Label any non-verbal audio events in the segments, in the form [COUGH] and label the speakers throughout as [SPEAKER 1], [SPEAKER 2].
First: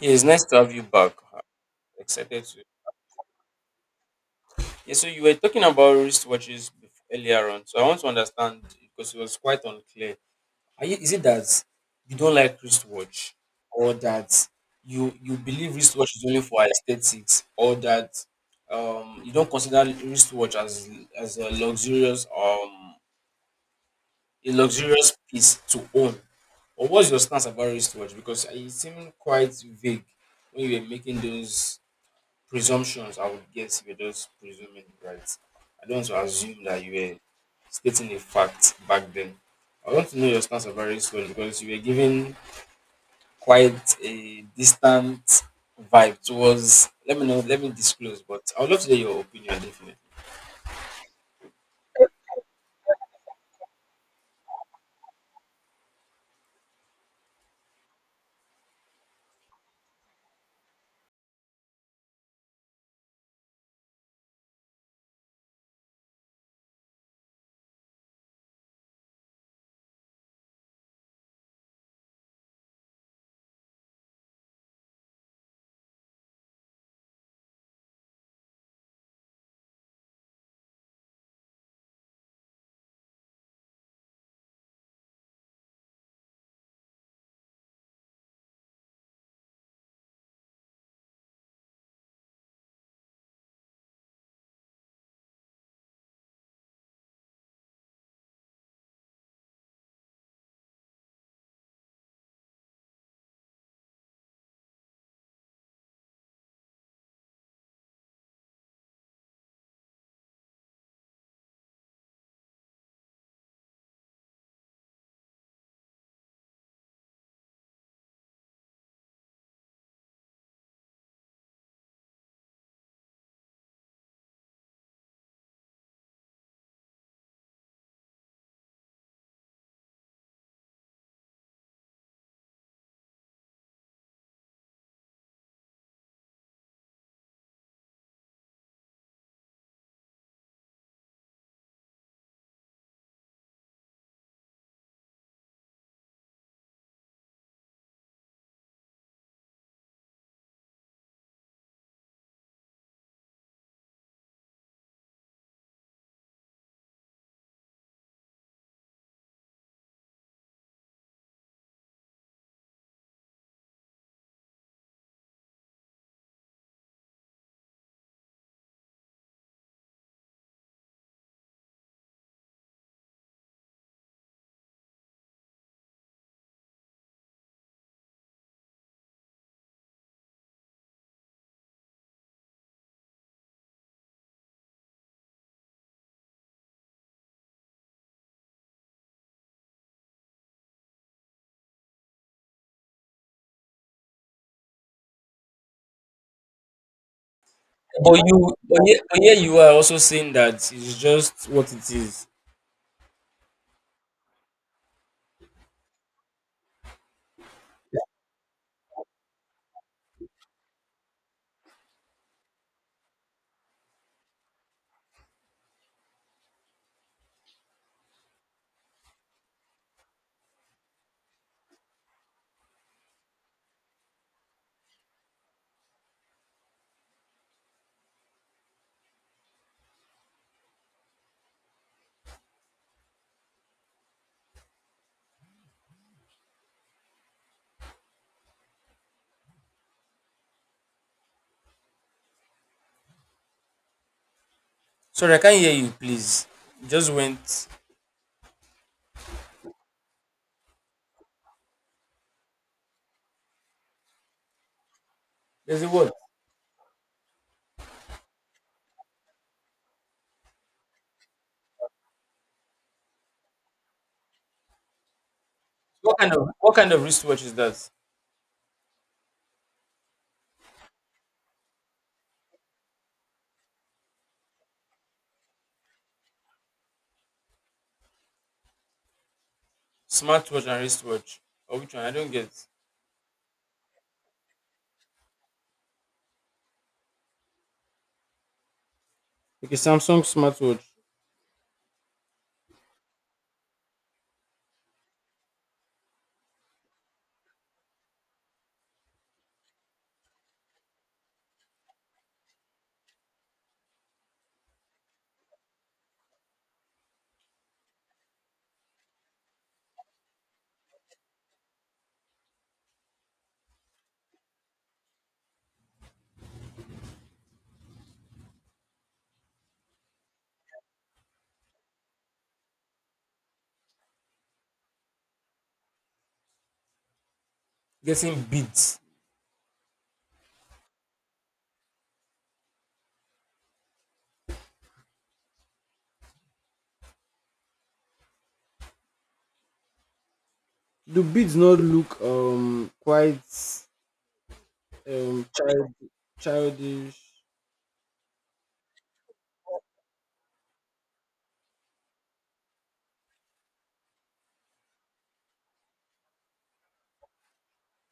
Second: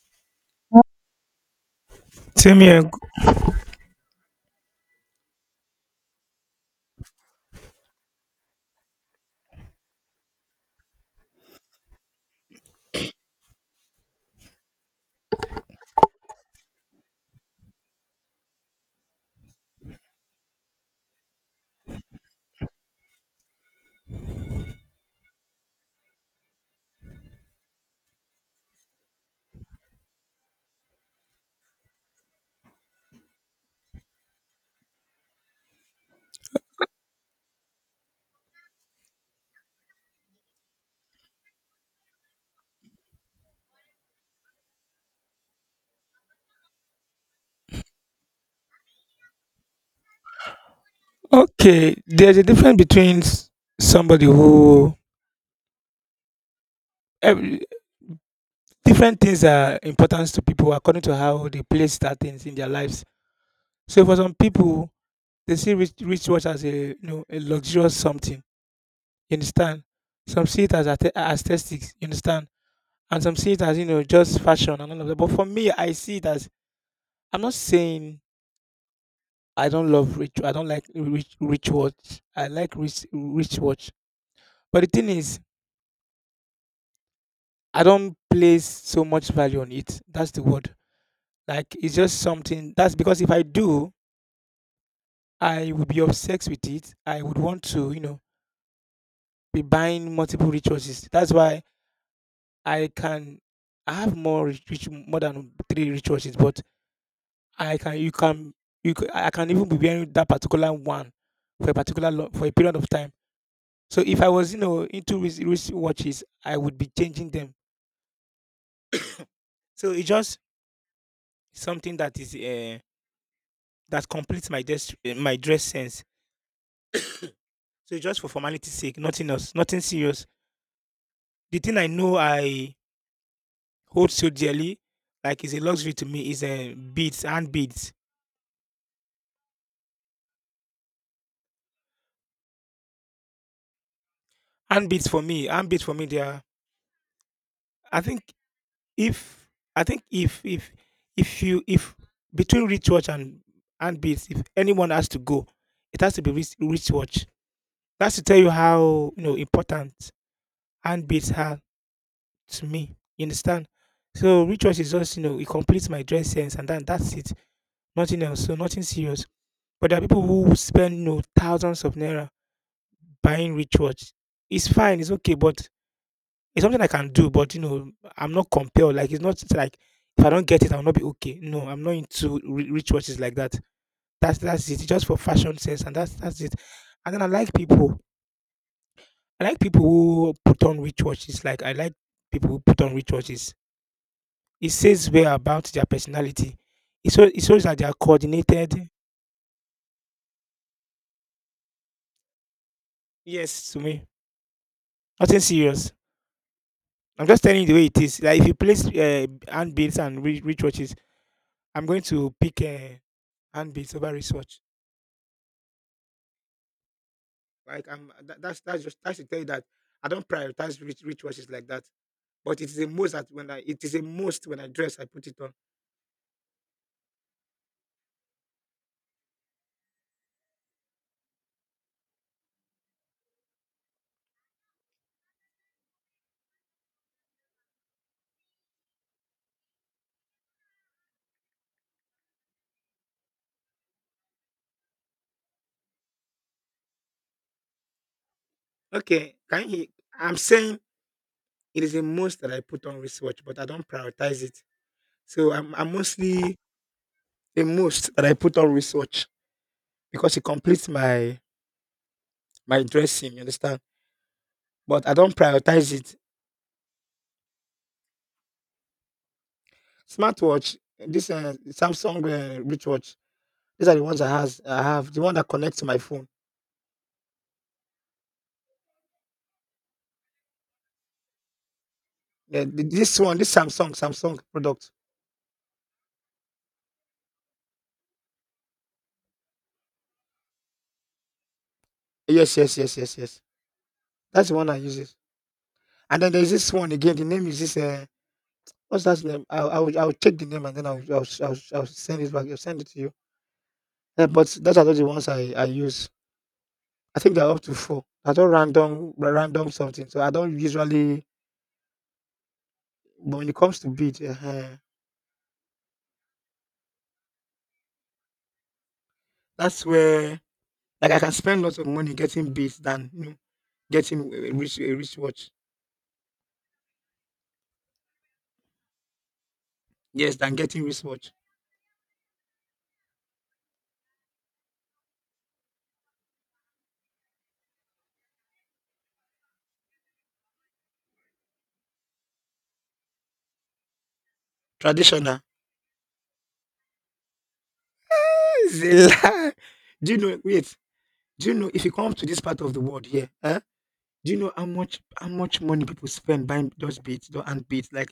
[SPEAKER 1] Yeah, it's nice to have you back. I'm excited
[SPEAKER 2] Same
[SPEAKER 1] to.
[SPEAKER 2] here.
[SPEAKER 1] Yeah, so you were talking about wristwatches earlier on. So I want to understand because it was quite unclear. Is it that you don't like wristwatch, or that you believe wristwatch is only for aesthetics, or that you don't consider wristwatch as as a luxurious um a luxurious piece to own, or what's your stance about wristwatch? Because it seemed quite vague when you were making those presumptions I would guess you were just presuming, right? I don't want to assume that you were stating a fact back then. I want to know your stance on various ones because you were giving quite a distant vibe towards. Let me know. Let me disclose, but I would love to hear your opinion definitely.
[SPEAKER 2] Okay, there's a difference between somebody who every, different things are important to people according to how they place that things in their lives. So for some people, they see rich watch as a luxurious something. You understand? Some see it as aesthetics. You understand? And some see it as just fashion and all of that. But for me, I see it as I'm not saying I don't love rich. I don't like rich watch. I like rich watch. But the thing is, I don't place so much value on it. That's the word. Like it's just something that's because if I do, I would be obsessed with it. I would want to be buying multiple resources. That's why I can I have more reach more than three resources, but I can you c- I can even be wearing that particular one for a period of time. So if I was into wrist watches, I would be changing them. So it's just something that completes my dress sense. So it's just for formality's sake, nothing else, nothing serious. The thing I know I hold so dearly, like is a luxury to me, is beads, hand beads, hand beads for me, hand beads for me. They are. I think if I think if if you if between rich watch and hand beads, if anyone has to go, it has to be rich watch. That's to tell you how important hand beads are to me. You understand? So rituals is just it completes my dress sense and then that's it. Nothing else. So nothing serious. But there are people who spend thousands of naira buying rituals. It's fine. It's okay. But it's something I can do. But I'm not compelled. Like it's not like if I don't get it, I'll not be okay. No, I'm not into rituals like that. That's it. It's just for fashion sense and that's it. And then I like people. I like people who put on rituals. Like I like people who put on rituals. It says well about their personality. It shows that they are
[SPEAKER 1] But you,
[SPEAKER 2] coordinated.
[SPEAKER 1] but here you are also saying that it's just what it is.
[SPEAKER 2] Yes, to me, nothing serious. I'm just telling you the way it is. Like if you place handbaits and wristwatches, I'm going to pick handbaits over wristwatch. Like I'm that, that's just that should tell you that I don't prioritize rich wristwatches like that. But it is a most that when I dress I put it on.
[SPEAKER 1] Sorry, I can't hear you. Please, you just went.
[SPEAKER 2] Okay, can you? I'm saying it is a most that I put on wristwatch, but I don't prioritize it. So I'm,
[SPEAKER 1] There's a
[SPEAKER 2] I'm
[SPEAKER 1] word.
[SPEAKER 2] mostly the most that I put on research because it completes my dressing. You understand? But I don't prioritize it.
[SPEAKER 1] What kind of wristwatch is that?
[SPEAKER 2] Smartwatch, this Samsung wristwatch. These are the ones I have. The one that connects to my phone.
[SPEAKER 1] Smartwatch and wristwatch. Or which one? I don't get.
[SPEAKER 2] Yeah, this one, this Samsung product.
[SPEAKER 1] Okay, Samsung smartwatch.
[SPEAKER 2] Yes, yes, yes, yes, yes. That's the one I use. And then there's this one again. The name is this. What's that name? I'll check the name and then I'll send it back. I'll send it to you. Yeah, but those are not the ones I use. I think they're up to 4. I don't random something. So I don't usually but when it comes to beads, that's where like I can spend lots of money getting beats than getting a wristwatch.
[SPEAKER 1] Getting beads.
[SPEAKER 2] Yes, than getting wristwatch.
[SPEAKER 1] Do beads not look quite
[SPEAKER 2] Traditional.
[SPEAKER 1] um child childish?
[SPEAKER 2] It's a lie. Do you know wait, do you know if you come to this part of the world here? Huh? Do you know how much money people spend buying those beats and beats like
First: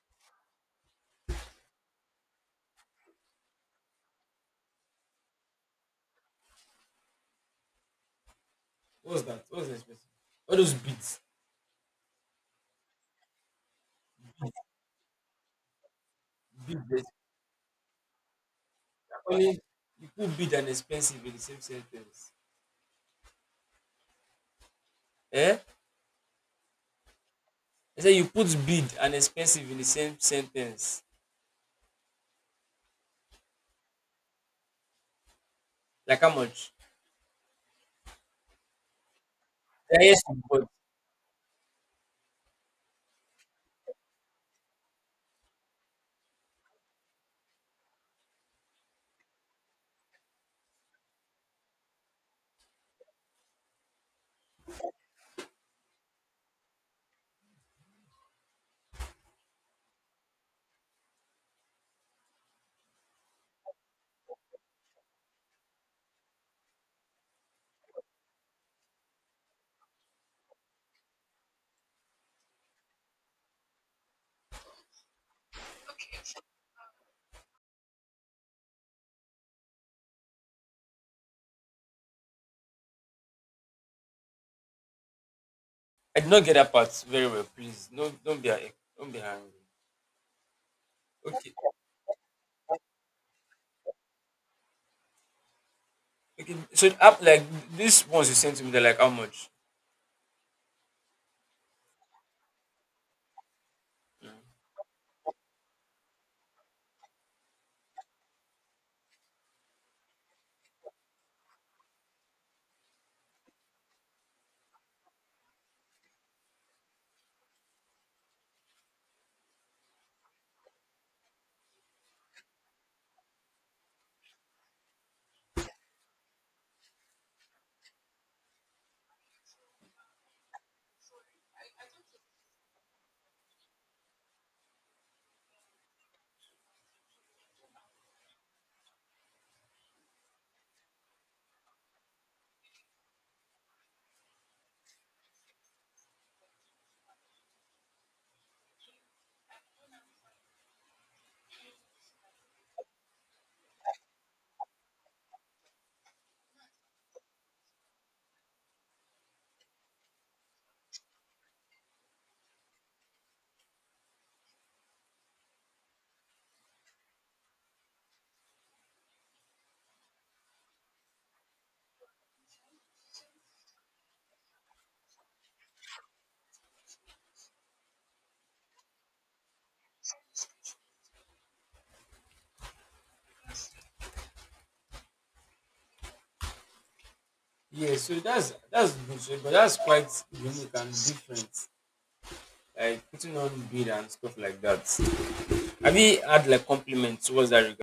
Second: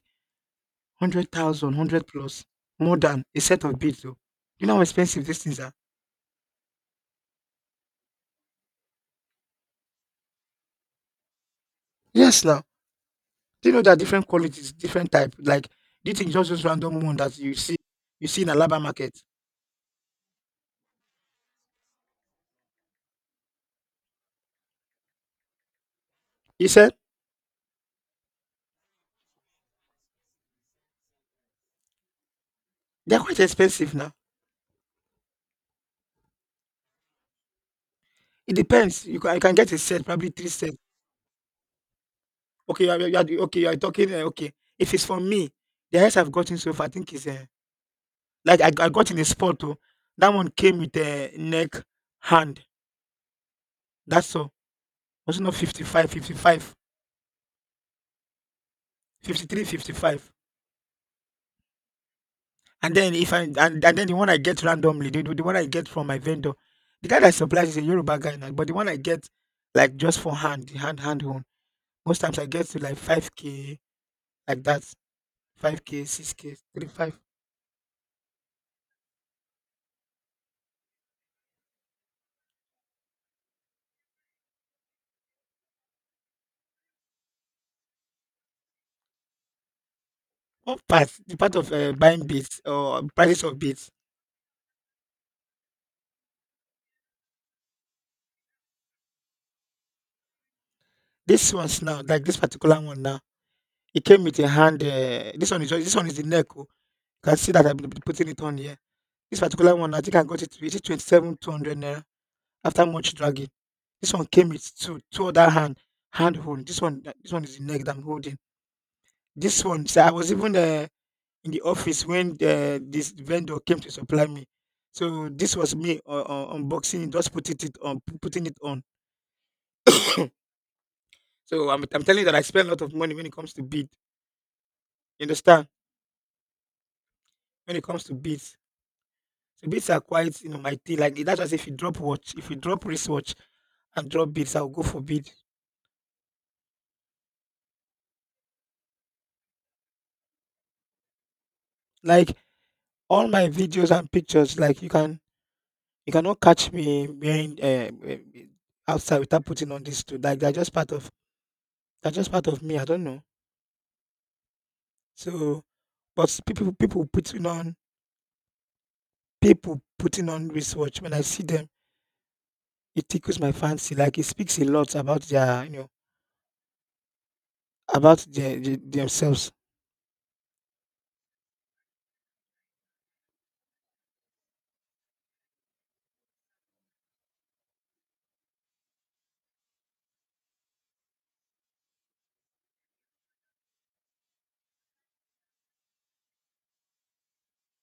[SPEAKER 2] 100,000, plus, more than a set of beats though. You know how expensive these things are?
[SPEAKER 1] What's that? What's expensive? All those beads.
[SPEAKER 2] Yes now. Do you know there are different qualities, different type? Like, do you think just this
[SPEAKER 1] Beads.
[SPEAKER 2] random
[SPEAKER 1] they-
[SPEAKER 2] one that you see in Alaba market?
[SPEAKER 1] Only you put bead and expensive in the same sentence. Eh?
[SPEAKER 2] He said
[SPEAKER 1] I say you put bead and expensive in the same sentence.
[SPEAKER 2] they're quite expensive now.
[SPEAKER 1] Like how much?
[SPEAKER 2] It depends. You can get a
[SPEAKER 1] Yeah,
[SPEAKER 2] set,
[SPEAKER 1] yes,
[SPEAKER 2] probably three
[SPEAKER 1] but
[SPEAKER 2] sets. Okay, you are talking. Okay, if it's for me, the highest I've gotten so far, I think is like I got in a spot too. That one came with a neck, hand. That's all. Was it not 55, 55, 53, 55? And then if I and then the one I get randomly, the one I get from my vendor, the guy that supplies is a Yoruba guy now, but the one I get like just for hand, the hand one. Most times I get to like 5K like that, 5K, 6K, 3-5.
[SPEAKER 1] I did not get that part very well. Please, don't be angry.
[SPEAKER 2] One part, the
[SPEAKER 1] Okay.
[SPEAKER 2] part of buying beads or prices of beads.
[SPEAKER 1] Okay, so app like these ones you sent to me, they're like how much?
[SPEAKER 2] This one's now like this particular one now. It came with a hand. This one is the neck. Oh. You can see that I've been putting it on here. This particular one, I think I got it. It is 27,200 naira after much dragging. This one came with two other hand hold. This one is the neck that I'm holding. This one, so I was even in the office when this vendor came to supply me. So this was me unboxing, it, just putting it on, putting it on. So I'm telling you that I spend a lot of money when it comes to bead. You understand? When it comes to beads, so beads are quite my thing. Like that's just if you drop watch, if you drop wristwatch, and drop beats. I'll go for beat. Like all my videos and pictures. You cannot catch me wearing eh, outside without putting on these two. Like they're just part of they're just part of me. I don't know. So, but people putting on wristwatch when I see them, it tickles my fancy. Like it speaks a lot about their you know about their, the- themselves.
[SPEAKER 1] Yeah, so that's good, so, but that's quite unique and different. Like putting on bead and stuff like that. Have you had like compliments towards that regard?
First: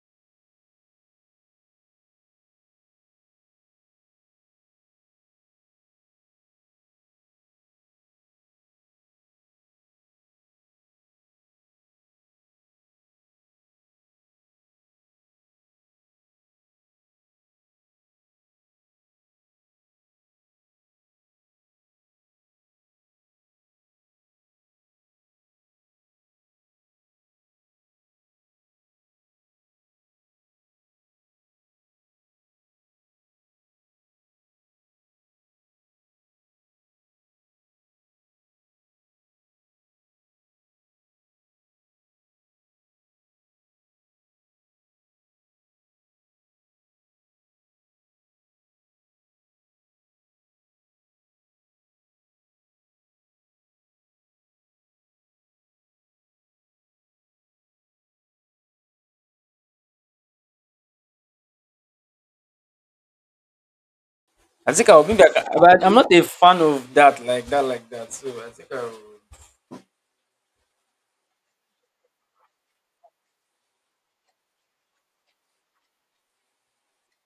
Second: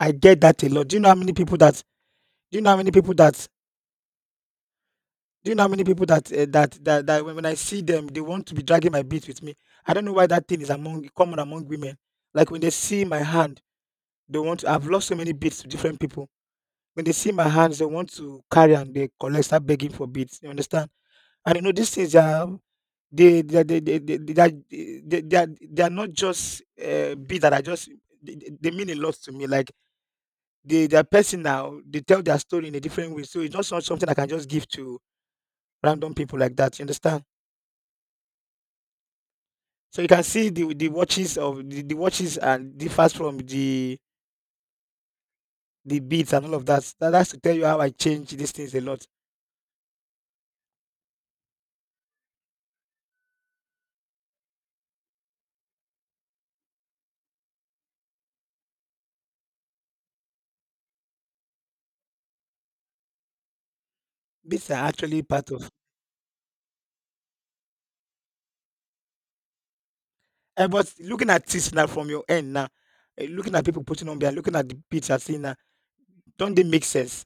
[SPEAKER 2] I get that a lot. Do you know how many people that? Do you know how many people that? Do you know how many people when I see them, they want to be dragging my beat with me. I don't know why that thing is among common among women. Like when they see my hand, They want I've lost so many beads to different people. When they see my hands, they want to carry and they collect, start begging for beads. You understand? And you know these things are they are not just beads that are just they mean a lot to me. Like they are personal. They tell their story in a different way. So it's not something I can just give to random people like that. You understand? So you can see the watches of the watches and differs from the beads and all of that. That has to tell you how I change these things a lot. These
[SPEAKER 1] I
[SPEAKER 2] are
[SPEAKER 1] think I'll be
[SPEAKER 2] actually
[SPEAKER 1] back,
[SPEAKER 2] part of
[SPEAKER 1] but I'm not a fan of that. So I think I will.
[SPEAKER 2] I was looking at this now from your end now, looking at people putting on there, looking at the picture, seeing now, don't they make sense?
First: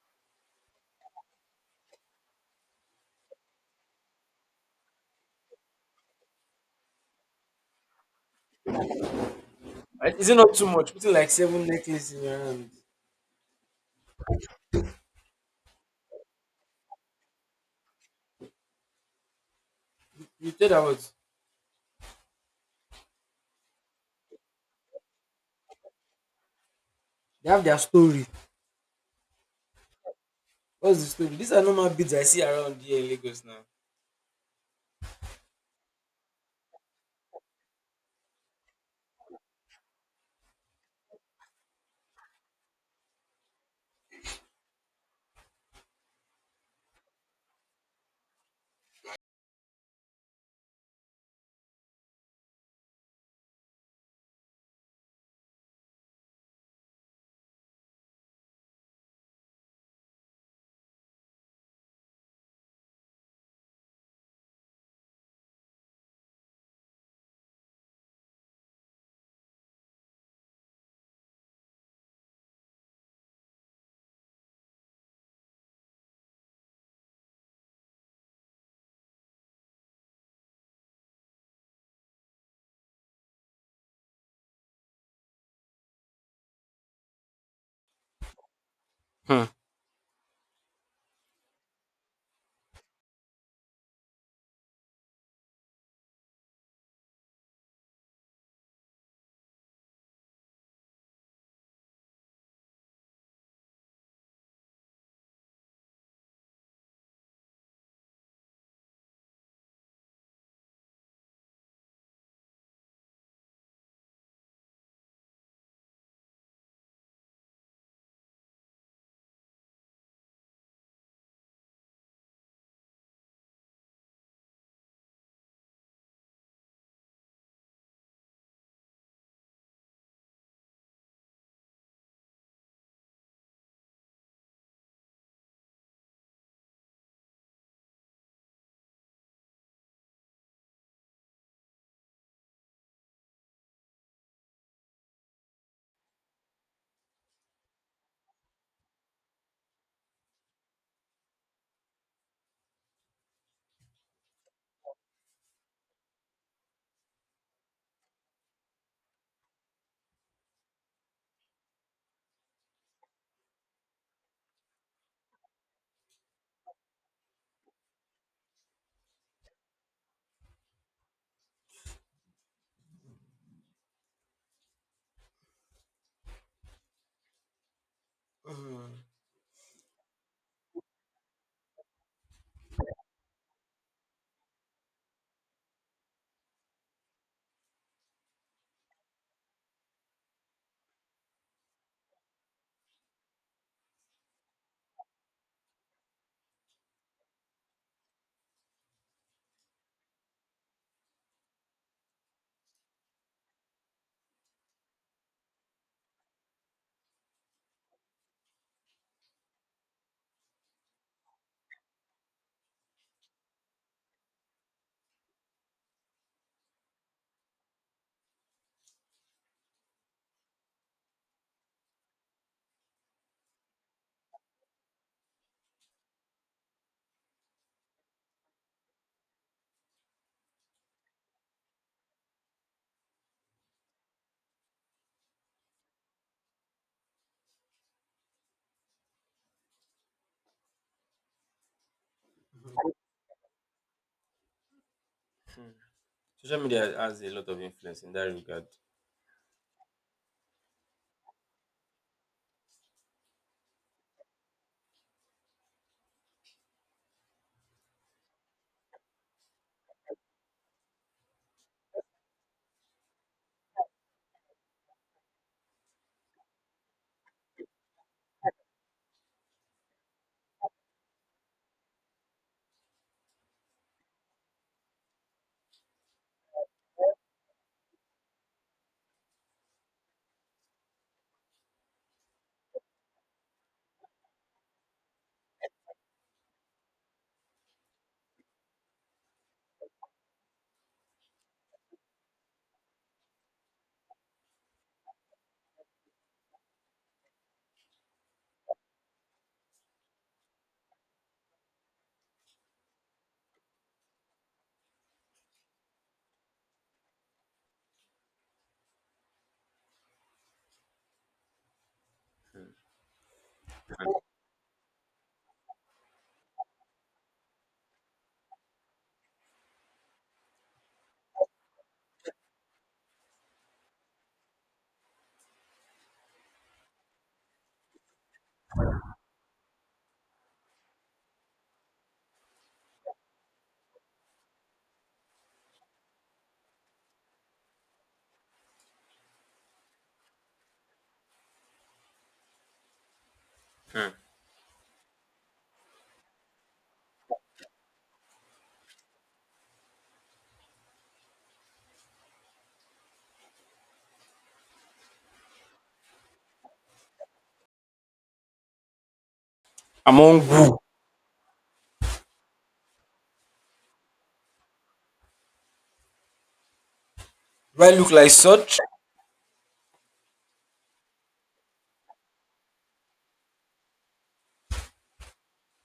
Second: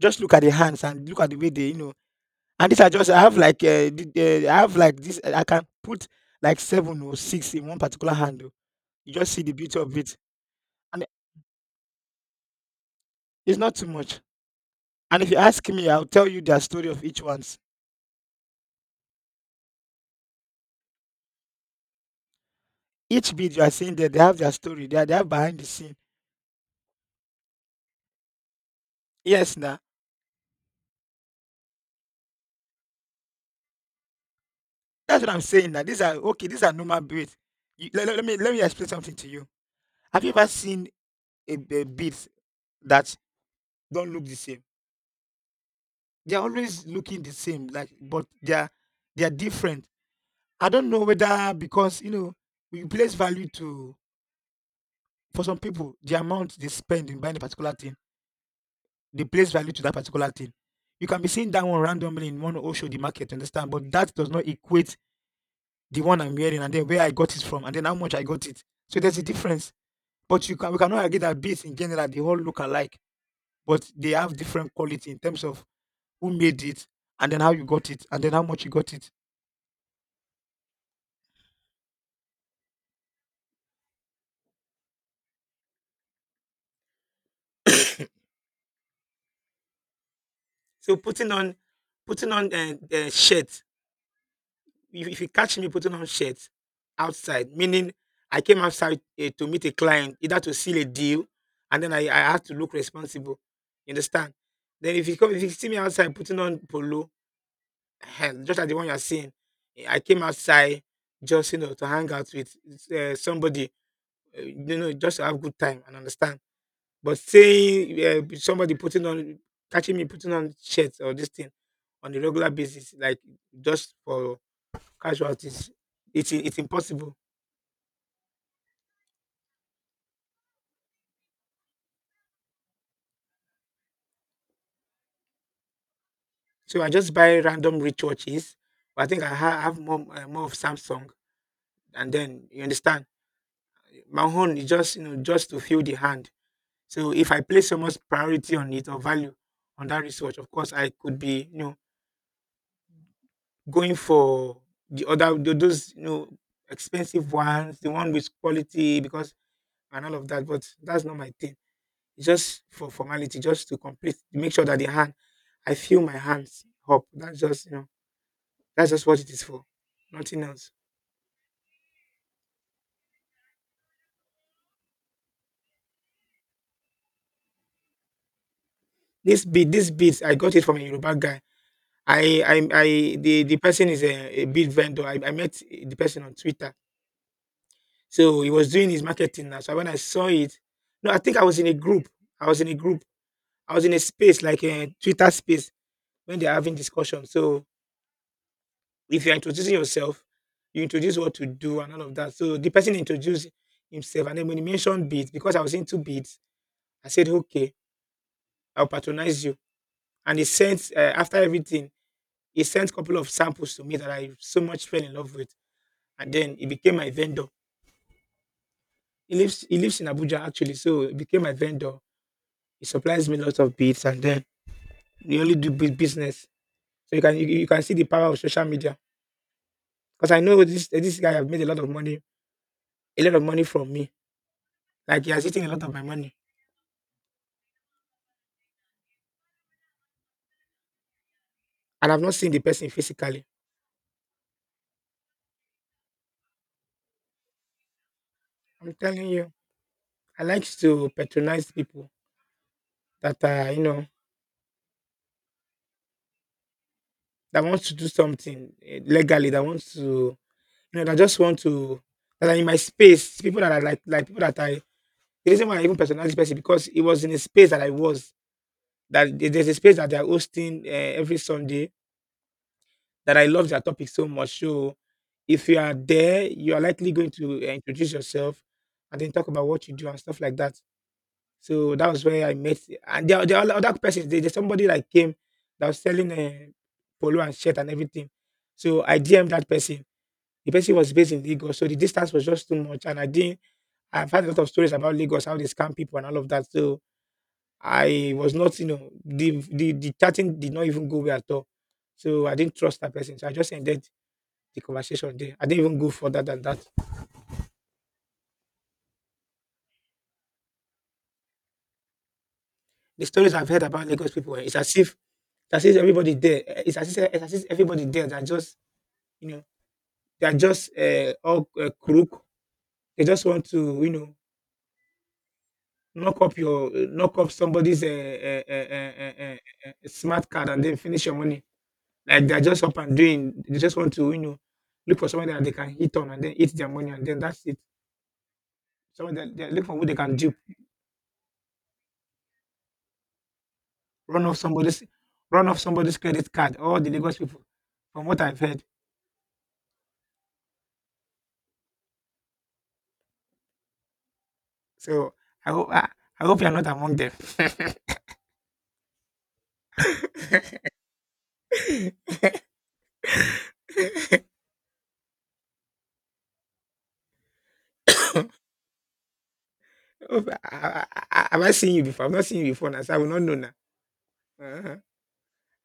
[SPEAKER 2] Just look at the hands and look at the way they. And these are just I have like this. I can put like seven or six in one particular hand. Oh. You just see the beauty of it,
[SPEAKER 1] Is it not too much?
[SPEAKER 2] and
[SPEAKER 1] Putting like seven necklaces in your hand.
[SPEAKER 2] it's not too much. And if you ask me, I'll tell you their story of each ones.
[SPEAKER 1] You tell them what
[SPEAKER 2] Each beat you are seeing there, they have their story. They have behind the scene.
[SPEAKER 1] they have their story.
[SPEAKER 2] Yes, now.
[SPEAKER 1] What's the story? These are normal beads I see around here in Lagos now.
[SPEAKER 2] That's what I'm saying That These are okay, these are normal beads. You, let, let, let me explain something to you. Have you ever seen a beads that don't look the same? They're always looking the same, like but they're different. I don't know whether because we place value to for some people the amount they spend in buying a particular thing, they place value to that particular thing. You can be seeing that one randomly in one Osho the market, you understand? But that does not equate the one I'm wearing and then where I got it from and then how much I got it. So there's a difference. But you can we cannot argue that beats in general they all look alike, but they have different quality in terms of who made it and then how you got it and then how much you got it.
[SPEAKER 1] Hmm.
[SPEAKER 2] So putting on shirt. If you catch me putting on shirt outside, meaning I came outside to meet a client, either to seal a deal, and then I have to look responsible. You understand? Then if you come, if you see me outside putting on polo, eh, just like the one you're seeing, eh, I came outside just you know to hang out with somebody just to have good time and understand. But saying somebody putting on, catching me putting on shirts or this thing on a regular basis, like just for casualties, it's impossible. So I just buy random ritual cheese. But I think I have more more of Samsung, and then you understand. My own is just you know just to feel the hand. So if I place so much priority on it or value on that research, of course I could be you know going for the other those you know expensive ones, the one with quality because and all of that. But that's not my thing. It's just for formality, just to complete, to make sure that the hand, I feel my hands up. That's just you know, that's just what it is for, nothing else.
[SPEAKER 1] Mhm.
[SPEAKER 2] This beads, I got it from a Yoruba guy. I, I, I the person is a bead vendor. I met the person on Twitter. So he was doing his marketing now. So when I saw it, no, I think I was in a group. I was in a group I was in a space like a Twitter space when they're having discussion. So if you're introducing yourself, you introduce what to do and all of that. So the person introduced himself, and then when he mentioned beads, because I was into beads, I said, "Okay, I'll patronize you." And he sent after everything, he sent a couple of samples to me that I so much fell in love with, and then he became my vendor. He lives in Abuja actually, so he became my vendor. He supplies me lots of beads and then we only do beat business. So you can see the power of social media. Because I know this guy have made a lot of money, a lot of money from me. Like he has eaten a lot of my money. And I've not seen the person physically.
[SPEAKER 1] Social media has a lot of influence in that regard.
[SPEAKER 2] I'm telling you, I like to patronize people that are, you know, that wants to do something eh, legally, that wants to, you know, that just want to that are in my space, people that are like people that I the reason why I even patronize this person because it was in a space that I was. That there's a space that they're hosting every Sunday that I love their topic so much. So if you are there, you are likely going to introduce yourself and then talk about what you do and stuff like that. So that was where I met. And there are other persons. There's somebody like came that was selling polo and shirt and everything. So I dm that person. The person was based in Lagos, so the distance was just too much. And I didn't. I've heard a lot of stories about Lagos, how they scam people and all of that. So I was not, you know, the chatting did not even go well at all. So I didn't trust that person. So I just ended the conversation there. I didn't even go further than that. The stories I've heard about Lagos people, eh, it's as if everybody there, eh, it's as if everybody there that just you know they are just all crook. They just want to you know knock up somebody's uh, uh, uh, uh, smart card and then finish your money. Like they're just up and doing. They just want to you know look for somebody that they can hit on and then eat their money and then that's it. Someone that they look for who they can dupe,
[SPEAKER 1] Hmm.
[SPEAKER 2] run off somebody's run off somebody's credit card. All the Lagos people, from what I've heard. So I hope I, I hope you're not among them. [LAUGHS]
[SPEAKER 1] Among who? Do I look like such?
[SPEAKER 2] Hope- I, I, have I seen you before? I've not seen you before now, so I will not know now. Uh-huh.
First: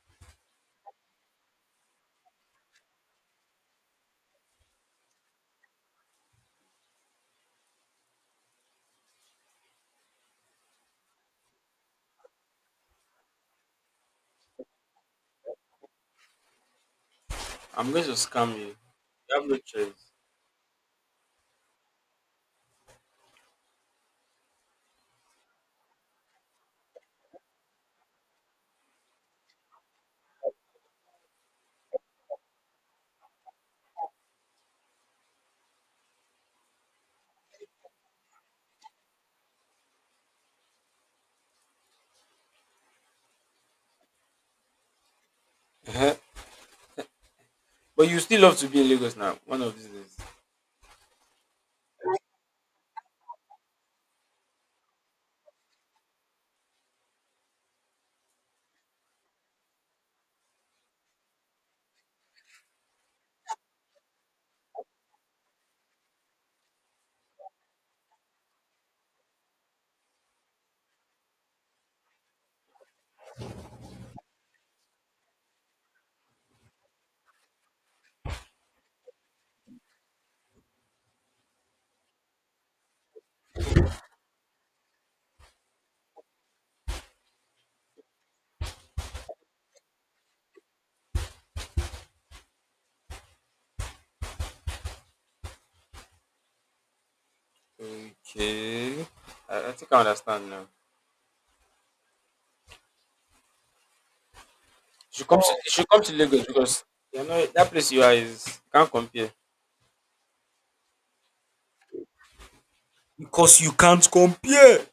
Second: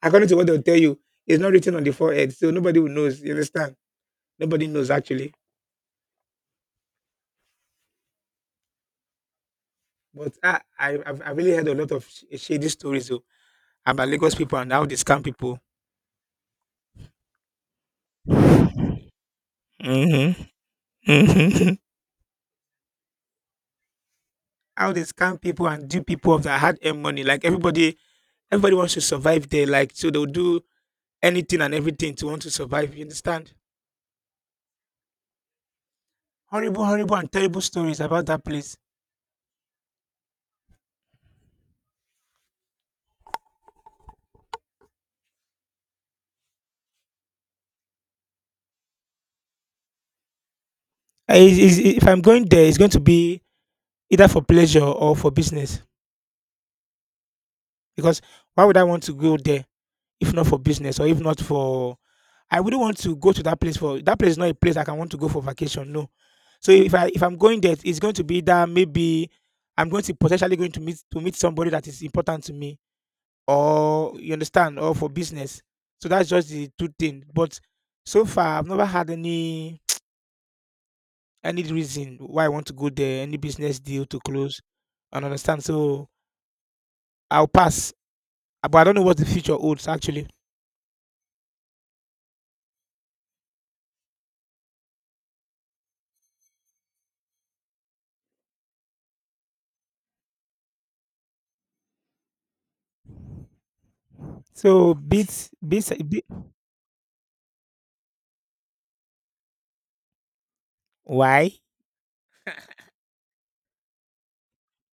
[SPEAKER 2] According to what they'll tell you, it's not written on the forehead, so nobody will knows. You understand? Nobody knows actually. But I've really heard a lot of shady stories oh, about Lagos people and how they scam people.
[SPEAKER 1] I'm going to scam you. You have no choice.
[SPEAKER 2] Mm-hmm. Mm-hmm. [LAUGHS] How they scam people and do people of their hard earned money. Like everybody, everybody wants to survive there. Like so, they'll do anything and everything to want to survive. You understand? Horrible, horrible, and terrible stories about that place.
[SPEAKER 1] uh But you still love to be in Lagos now. One of these days.
[SPEAKER 2] If I'm going there, it's going to be either for pleasure or for business. Because why would I want to go there if not for business or if not for? I wouldn't want to go to that place for that place. Is not a place I can want to go for vacation. No. So if I'm going there, it's going to be that maybe I'm going to potentially going to meet somebody that is important to me, or you understand, or for business. So that's just the two things. But so far, I've never had any reason why I want to go there, any business deal to close, and understand. So I'll pass. But I don't know what the future holds actually.
[SPEAKER 1] Okay. I think I understand now.
[SPEAKER 2] So beats
[SPEAKER 1] You should
[SPEAKER 2] beats
[SPEAKER 1] come to
[SPEAKER 2] be,
[SPEAKER 1] Lagos because you know that place you are is you can't compare.
[SPEAKER 2] why?
[SPEAKER 1] Because you can't compare.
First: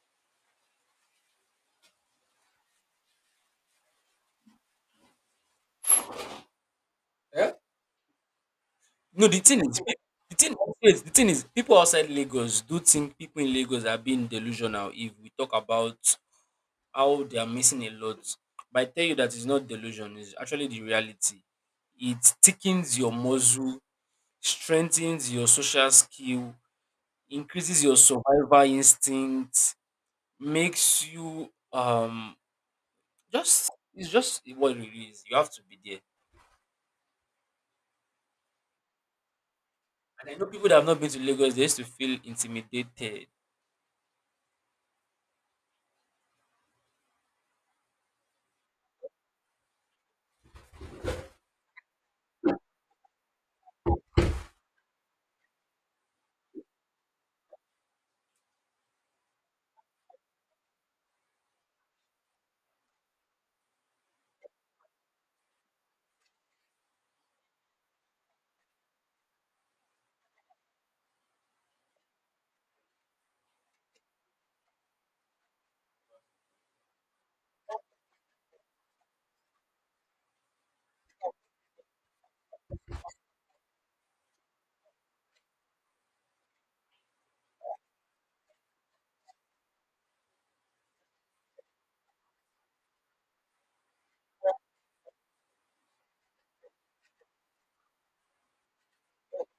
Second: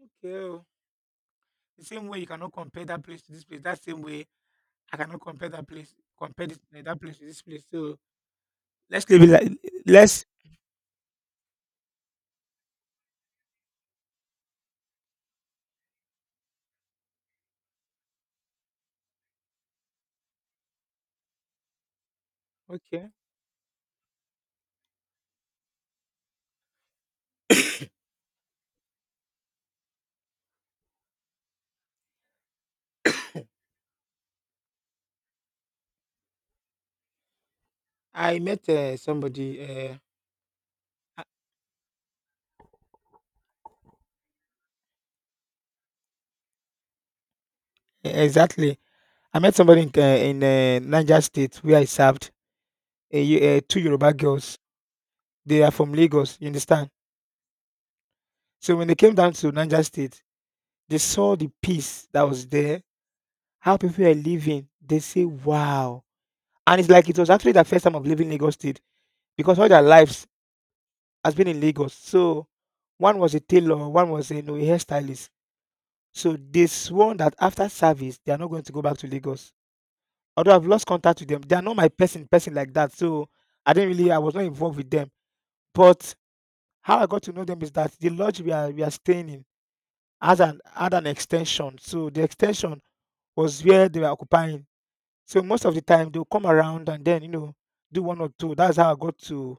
[SPEAKER 2] Okay. Oh. The same way you cannot compare that place to this place. That same way I cannot compare that place. Compare this, eh, that place to this
[SPEAKER 1] Yeah?
[SPEAKER 2] place. So let's leave
[SPEAKER 1] No,
[SPEAKER 2] it
[SPEAKER 1] the
[SPEAKER 2] like
[SPEAKER 1] thing is, pe-
[SPEAKER 2] let's.
[SPEAKER 1] the thing, wait, the thing is, people outside Lagos do think people in Lagos are being delusional. If we talk about how they are missing a lot. But I tell you that it's not delusion, it's actually the reality. It thickens
[SPEAKER 2] Okay.
[SPEAKER 1] your muscle, strengthens your social skill, increases your survival instinct, makes you just it's just what it is. You have to be there.
[SPEAKER 2] I met somebody.
[SPEAKER 1] And I know people that have not been to Lagos, they used to feel intimidated.
[SPEAKER 2] Exactly. I met somebody in, Niger State where I served. A, two Yoruba girls. They are from Lagos. You understand? So when they came down to Niger State, they saw the peace that was there, how people were living. They say, wow. And it's like it was actually their first time of living Lagos State because all their lives has been in Lagos. So one was a tailor, one was a, you know, a hairstylist. So they swore that after service, they are not going to go back to Lagos. Although I've lost contact with them, they are not my person, person like that. So I didn't really, I was not involved with them. But how I got to know them is that the lodge we are staying in has an had an extension. So the extension was where they were occupying. So most of the time they'll come around and then you know do one or two. That's how I got to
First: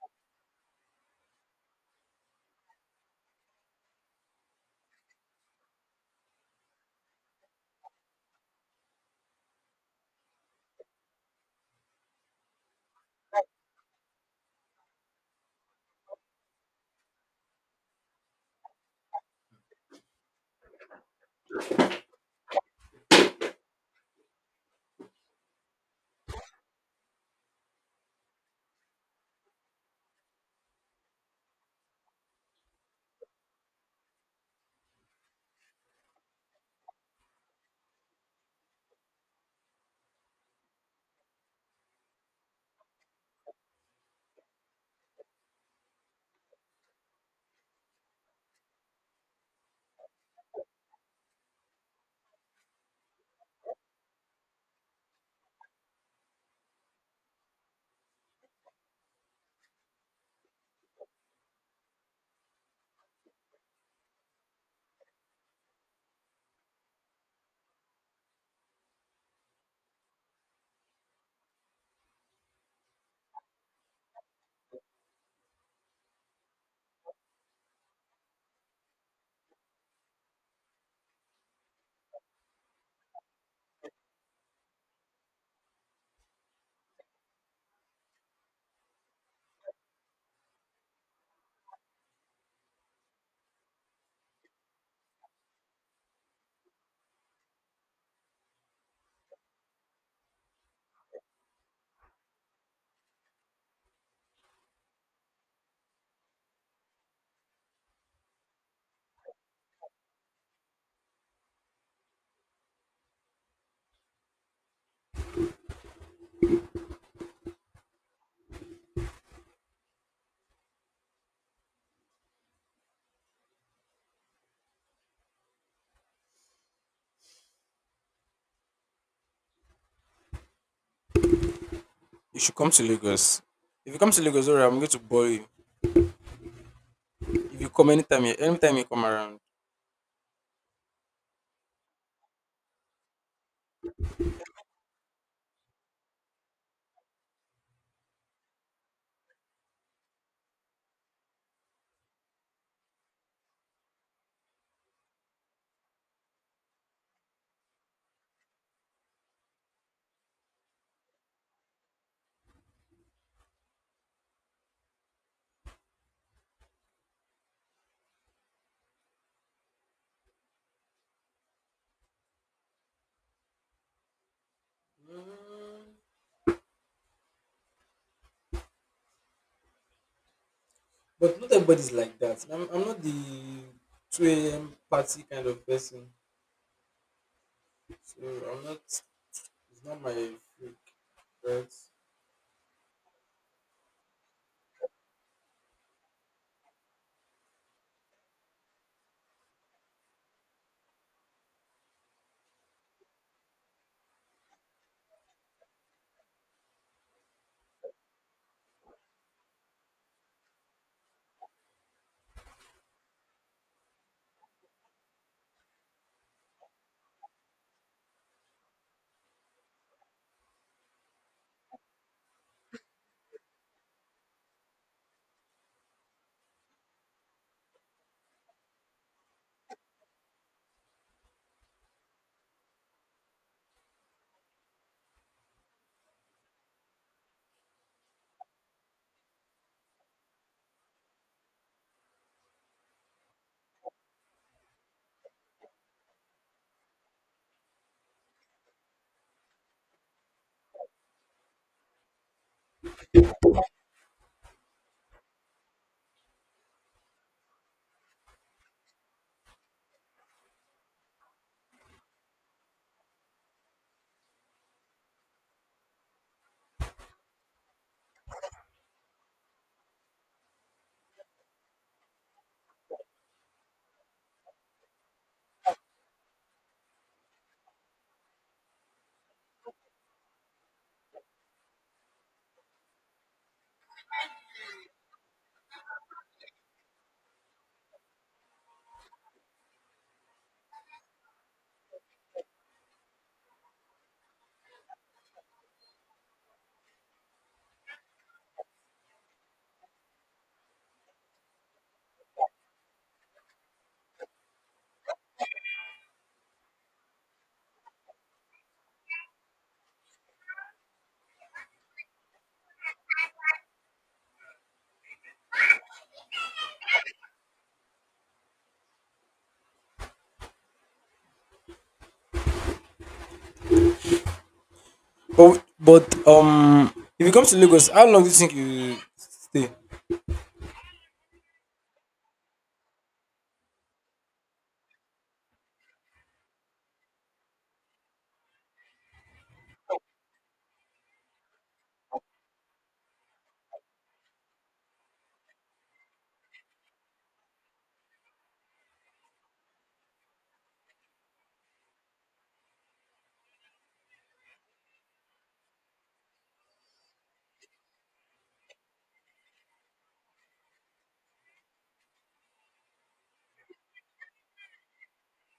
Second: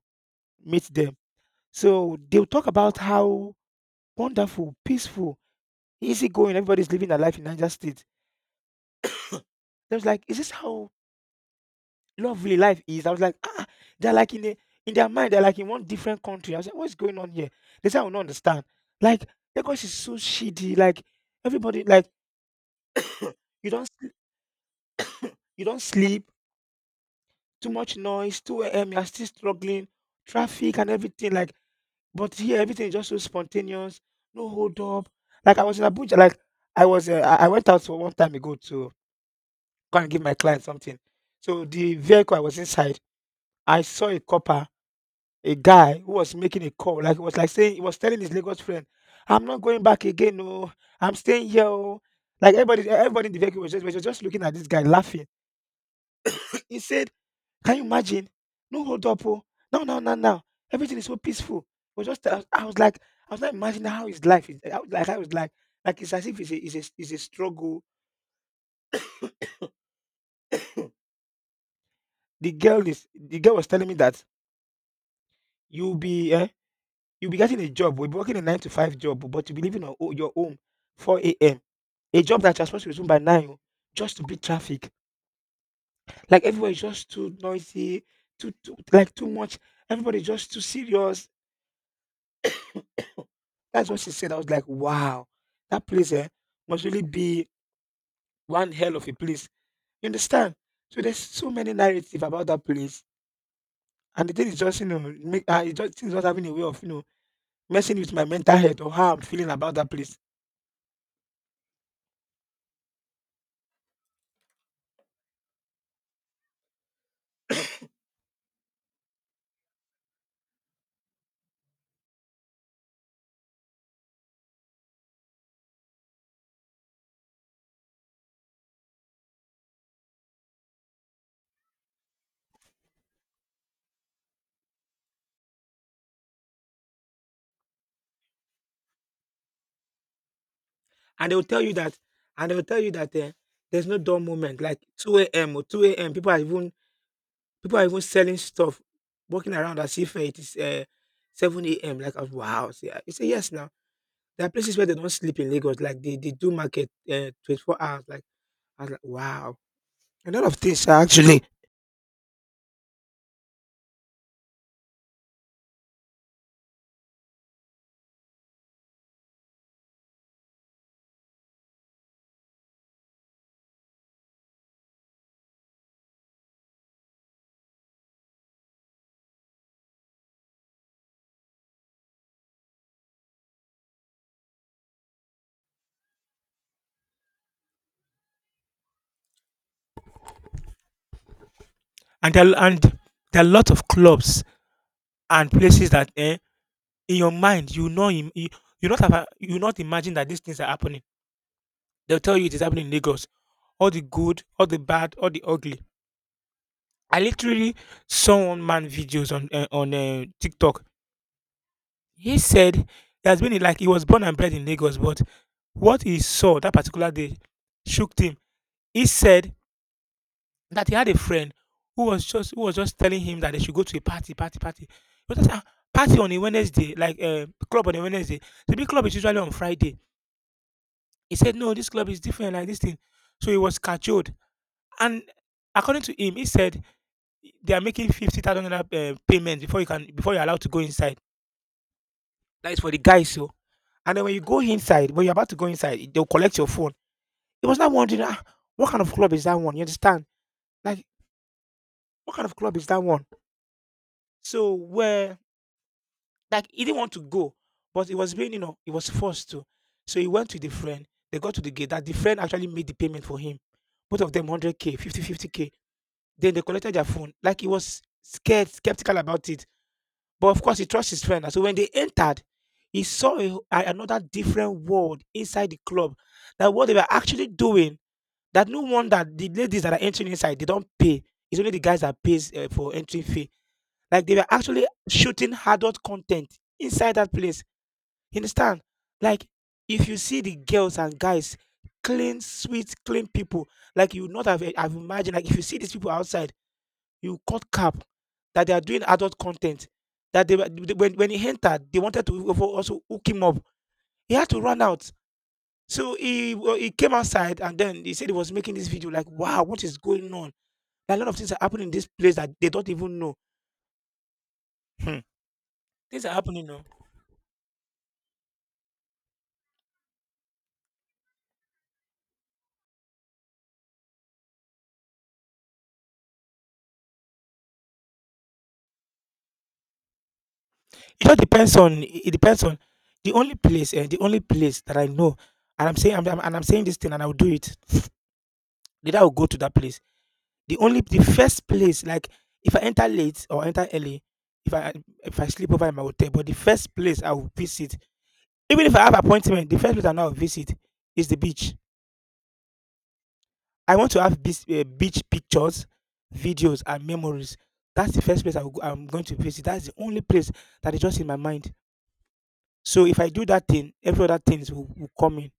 [SPEAKER 2] meet them. So they'll talk about how wonderful, peaceful, easy going everybody's living their life in Niger State. They was like, is this how lovely life is? I was like, ah, they're like in their mind, they're like in one different country. I was like, what's going on here? They said I will not understand. Like Lagos is so shitty. Like everybody, like you don't sl- you don't sleep. Too much noise, 2 a.m., you're still struggling, traffic and everything, like but here everything is just so spontaneous, no hold up. Like I was in Abuja, like I was I went out for one time ago to go and give my client something. So the vehicle I was inside, I saw a copper, a guy who was making a call, like he was telling his Lagos friend, I'm not going back again, no, I'm staying here. Oh. Like everybody in the vehicle was just looking at this guy laughing. He said can you imagine? No hold up. Oh. Now, now, now, now. Everything is so peaceful. It was just I was like imagining how his life is. How, like I was like it's as if it's a struggle. The girl was telling me that you'll be eh, you'll be getting a job. We'll be working a nine to five job, but you'll be leaving on your home 4 a.m. A job that you're supposed to resume by nine, oh, just to beat traffic. Like everywhere is just too noisy, too much. Everybody just too serious. That's what she said. I was like, wow, that place must really be one hell of a place. You understand? So there's so many narrative about that place. And the thing is just, it's just, things just having a way of, messing with my mental health or how I'm feeling about that place.
[SPEAKER 1] You should come to Lagos. If you come to Lagos, alright, I'm going to bore you. If you come anytime, anytime you come around.
[SPEAKER 2] And they'll tell you that, and they'll tell you that there's no dull moment. Like 2 a.m. or 2 a.m. People are even selling stuff, walking around as if it is 7 a.m. Like, I was, wow. So, yeah. You say, yes, now. There are places where they don't sleep in Lagos, like they do market, 24 hours. Like, I was like, "Wow!" A lot of things sha actually.
[SPEAKER 1] But not everybody's like that. I'm not the 2 a.m. party kind of person. So I'm not, it's not my freak, right?
[SPEAKER 2] And there are a lot of clubs and places that, in your mind you know im you you not have a you not imagine that these things are happening. They'll tell you it is happening in Lagos. All the good, all the bad, all the ugly. I literally saw one man videos on, on, TikTok. He said he has been in like he was born and bred in Lagos, but what he saw that particular day shook him. He said that he had a friend who was just telling him that they should go to a party. He was just, "Ah, party on a Wednesday, like club on a Wednesday. The big club is usually on Friday." He said, "No, this club is different, like this thing." So he was cajoled. And according to him, he said they are making $50,000 dollar payment before you're allowed to go inside. That is for the guys, so. And then when you go inside, when you're about to go inside, they'll collect your phone. He was not wondering, ah, what kind of club is that one? You understand? Like, what kind of club is that one? So where Like he didn't want to go, but it was being, you know, he was forced to. So he went with the friend. They got to the gate. That the friend actually made the payment for him. Both of them 100k, fifty k. Then they collected their phone. Like he was scared, skeptical about it. But of course, he trusts his friend. And so when they entered, he saw another different world inside the club. That what they were actually doing. That no wonder the ladies that are entering inside they don't pay. It's only the guys that pays for entry fee. Like they were actually shooting adult content inside that place, you understand? Like, if you see the girls and guys, clean, sweet, clean people, like you would not have, have imagined, like if you see these people outside, you cut cap that they are doing adult content. That they, were- they when he entered, they wanted to even also hook him up. He had to run out. So he came outside and then he said he was making this video like, wow, what is going on? Like, a lot of things are happening in this place that they don't even know. Hmm. Things are happening.
[SPEAKER 1] But if you come to Lagos, how long do you think you stay?
[SPEAKER 2] It depends on the only place the only place that I know, and I'm saying this thing and I'll do it. Later I'll go to that place. The first place, like if I enter late or enter early, if I if I sleep over in my hotel, but the first place I will visit, even if I have appointment, the first place I now visit is the beach. I want to have beach, beach pictures, videos, and memories. That's the first place I will, go- I'm going to visit. That's the only place that is just in my mind. So if I do that thing, every other things will come in.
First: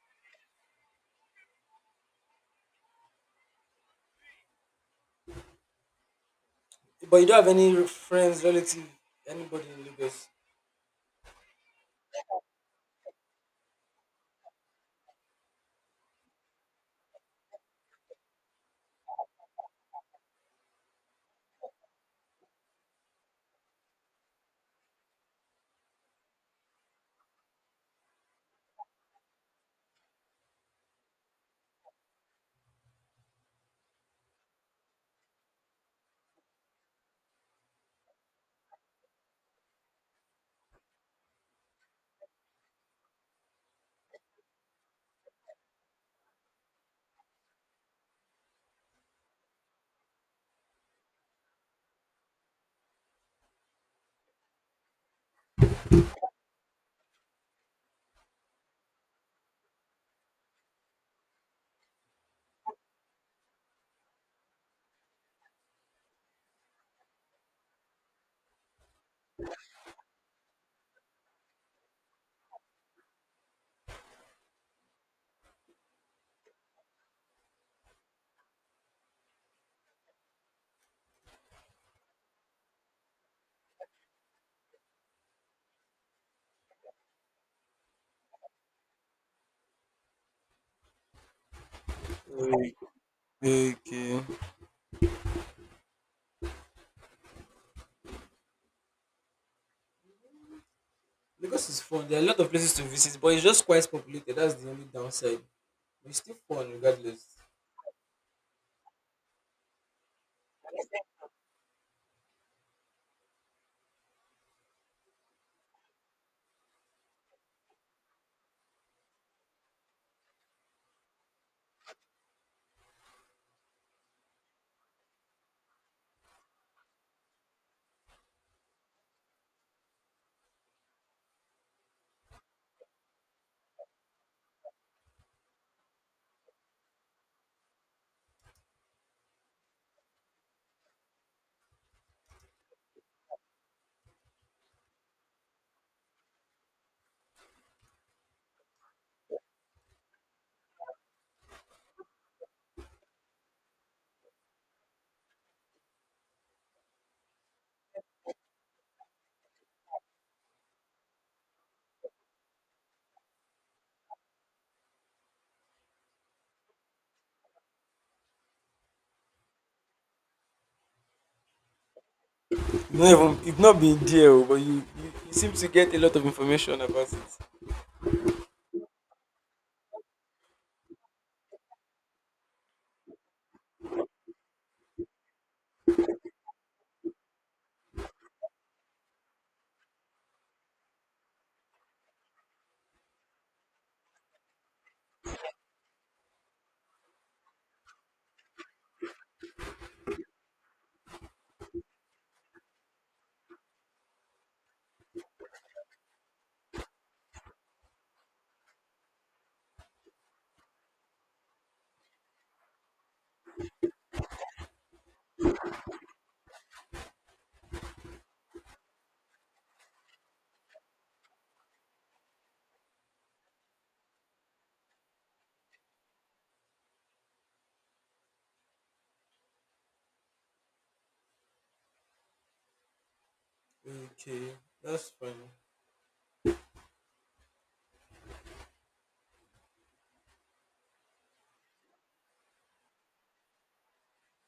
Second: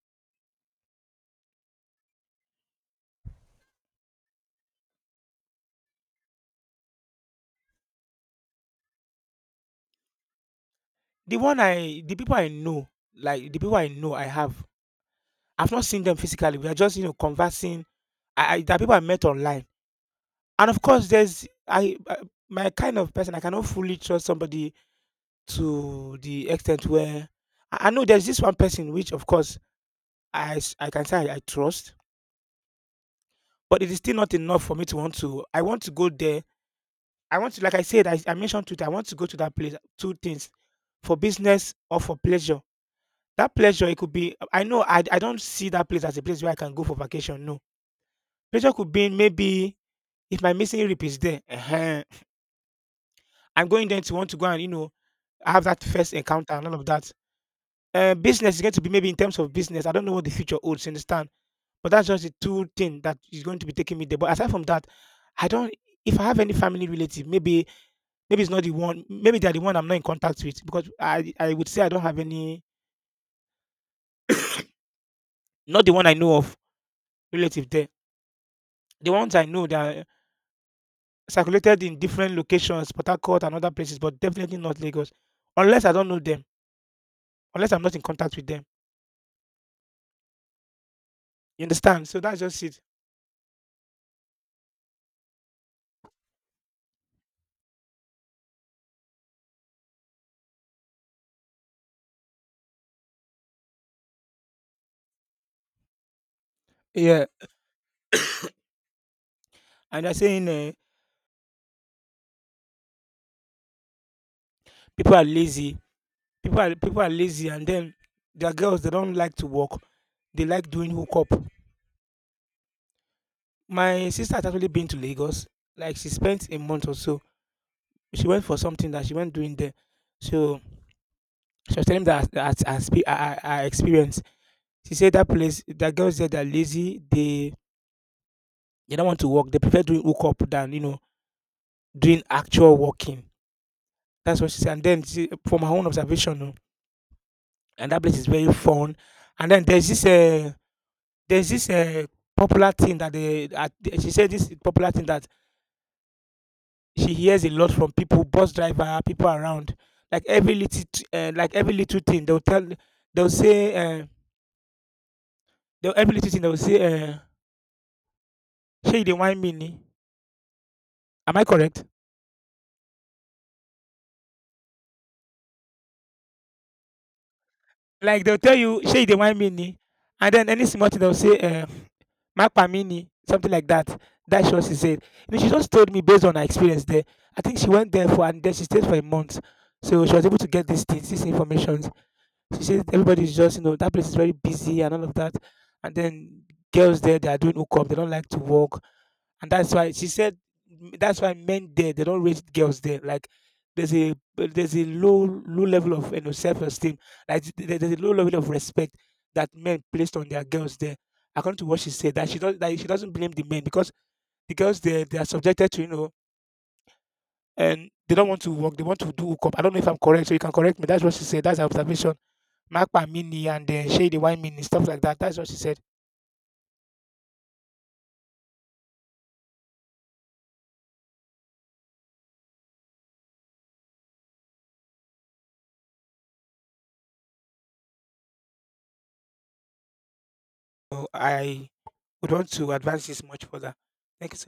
[SPEAKER 1] But you don't have any friends, relative, anybody in Lagos?
[SPEAKER 2] The people I know, like the people I know I have, I've not seen them physically. We are just, you know, conversing. I there are people I met online. And of course there's I my kind of person I cannot fully trust somebody to the extent where I know there's this one person which of course I can say I trust, but it is still not enough for me to want to I want to go there. I want to like I said, I mentioned Twitter, I want to go to that place, two things: for business or for pleasure. That pleasure, it could be I know I don't see that place as a place where I can go for vacation, no. Pleasure could be in, maybe if my missing rib is there, I'm going there to want to go and, you know, have that first encounter and all of that. Business is going to be maybe in terms of business. I don't know what the future holds, you understand? But that's just the two thing that is going to be taking me there. But aside from that, I don't if I have any family relative, maybe maybe it's not the one maybe they're the one I'm not in contact with, because I would say I don't have any, not the one I know of relative there. The ones I know that circulated in different locations, Port Harcourt and other places, but definitely not Lagos, unless I don't know them, unless I'm not in contact with them. You understand? So that's just
[SPEAKER 1] Okay.
[SPEAKER 2] it.
[SPEAKER 1] Okay. Lagos is fun. There are a lot of places to visit, but it's just quite populated. That's the only downside. But it's still fun
[SPEAKER 2] Yeah,
[SPEAKER 1] regardless.
[SPEAKER 2] and they're saying people are lazy. People are lazy, and then their girls they don't like to work. They like doing hookup. My sister has actually been to Lagos. Like she spent a month or so. She went for something that she went doing there. So she was telling me that her, her, her, spe- her, her her experience. She said that place, the girls there, they're lazy. They don't want to walk. They prefer doing hookup than, you know, doing actual walking. That's what she said. And then she, from her own observation, oh, and that place is very fun. And then there's this popular thing that they at, she said this popular thing that she hears a lot from people, bus driver, people around. Like every little thing they'll say uh, they'll every little thing they'll say, she didn't want me. Ni?" Am I correct?
[SPEAKER 1] You've not been there, oh, but you seem to get a lot of information about it.
[SPEAKER 2] Like they'll tell you, "Shey the one mini," and then any small thing they'll say, "Makpa mi," something like that. That's what she said. You know, she just told me based on her experience there. I think she went there for and then she stayed for a month. So she was able to get these things, these informations. She said everybody's just, you know, that place is very busy and all of that. And then girls there, they are doing hookup. They don't like to work, and that's why she said that's why men there they don't rate girls there, like there's a low level of, you know, self-esteem, like there's a low level of respect that men placed on their girls there. According to what she said, that she doesn't blame the men, because the girls, they are subjected to, you know, and they don't want to work, they want to do hookup. I don't know if I'm correct, so you can correct me. That's what she said, that's her observation. Makpa Mini and Shady Wine Mini, stuff like that. That's what she said.
[SPEAKER 1] Okay, that's fine.
[SPEAKER 2] So I would want to advance this much further. Next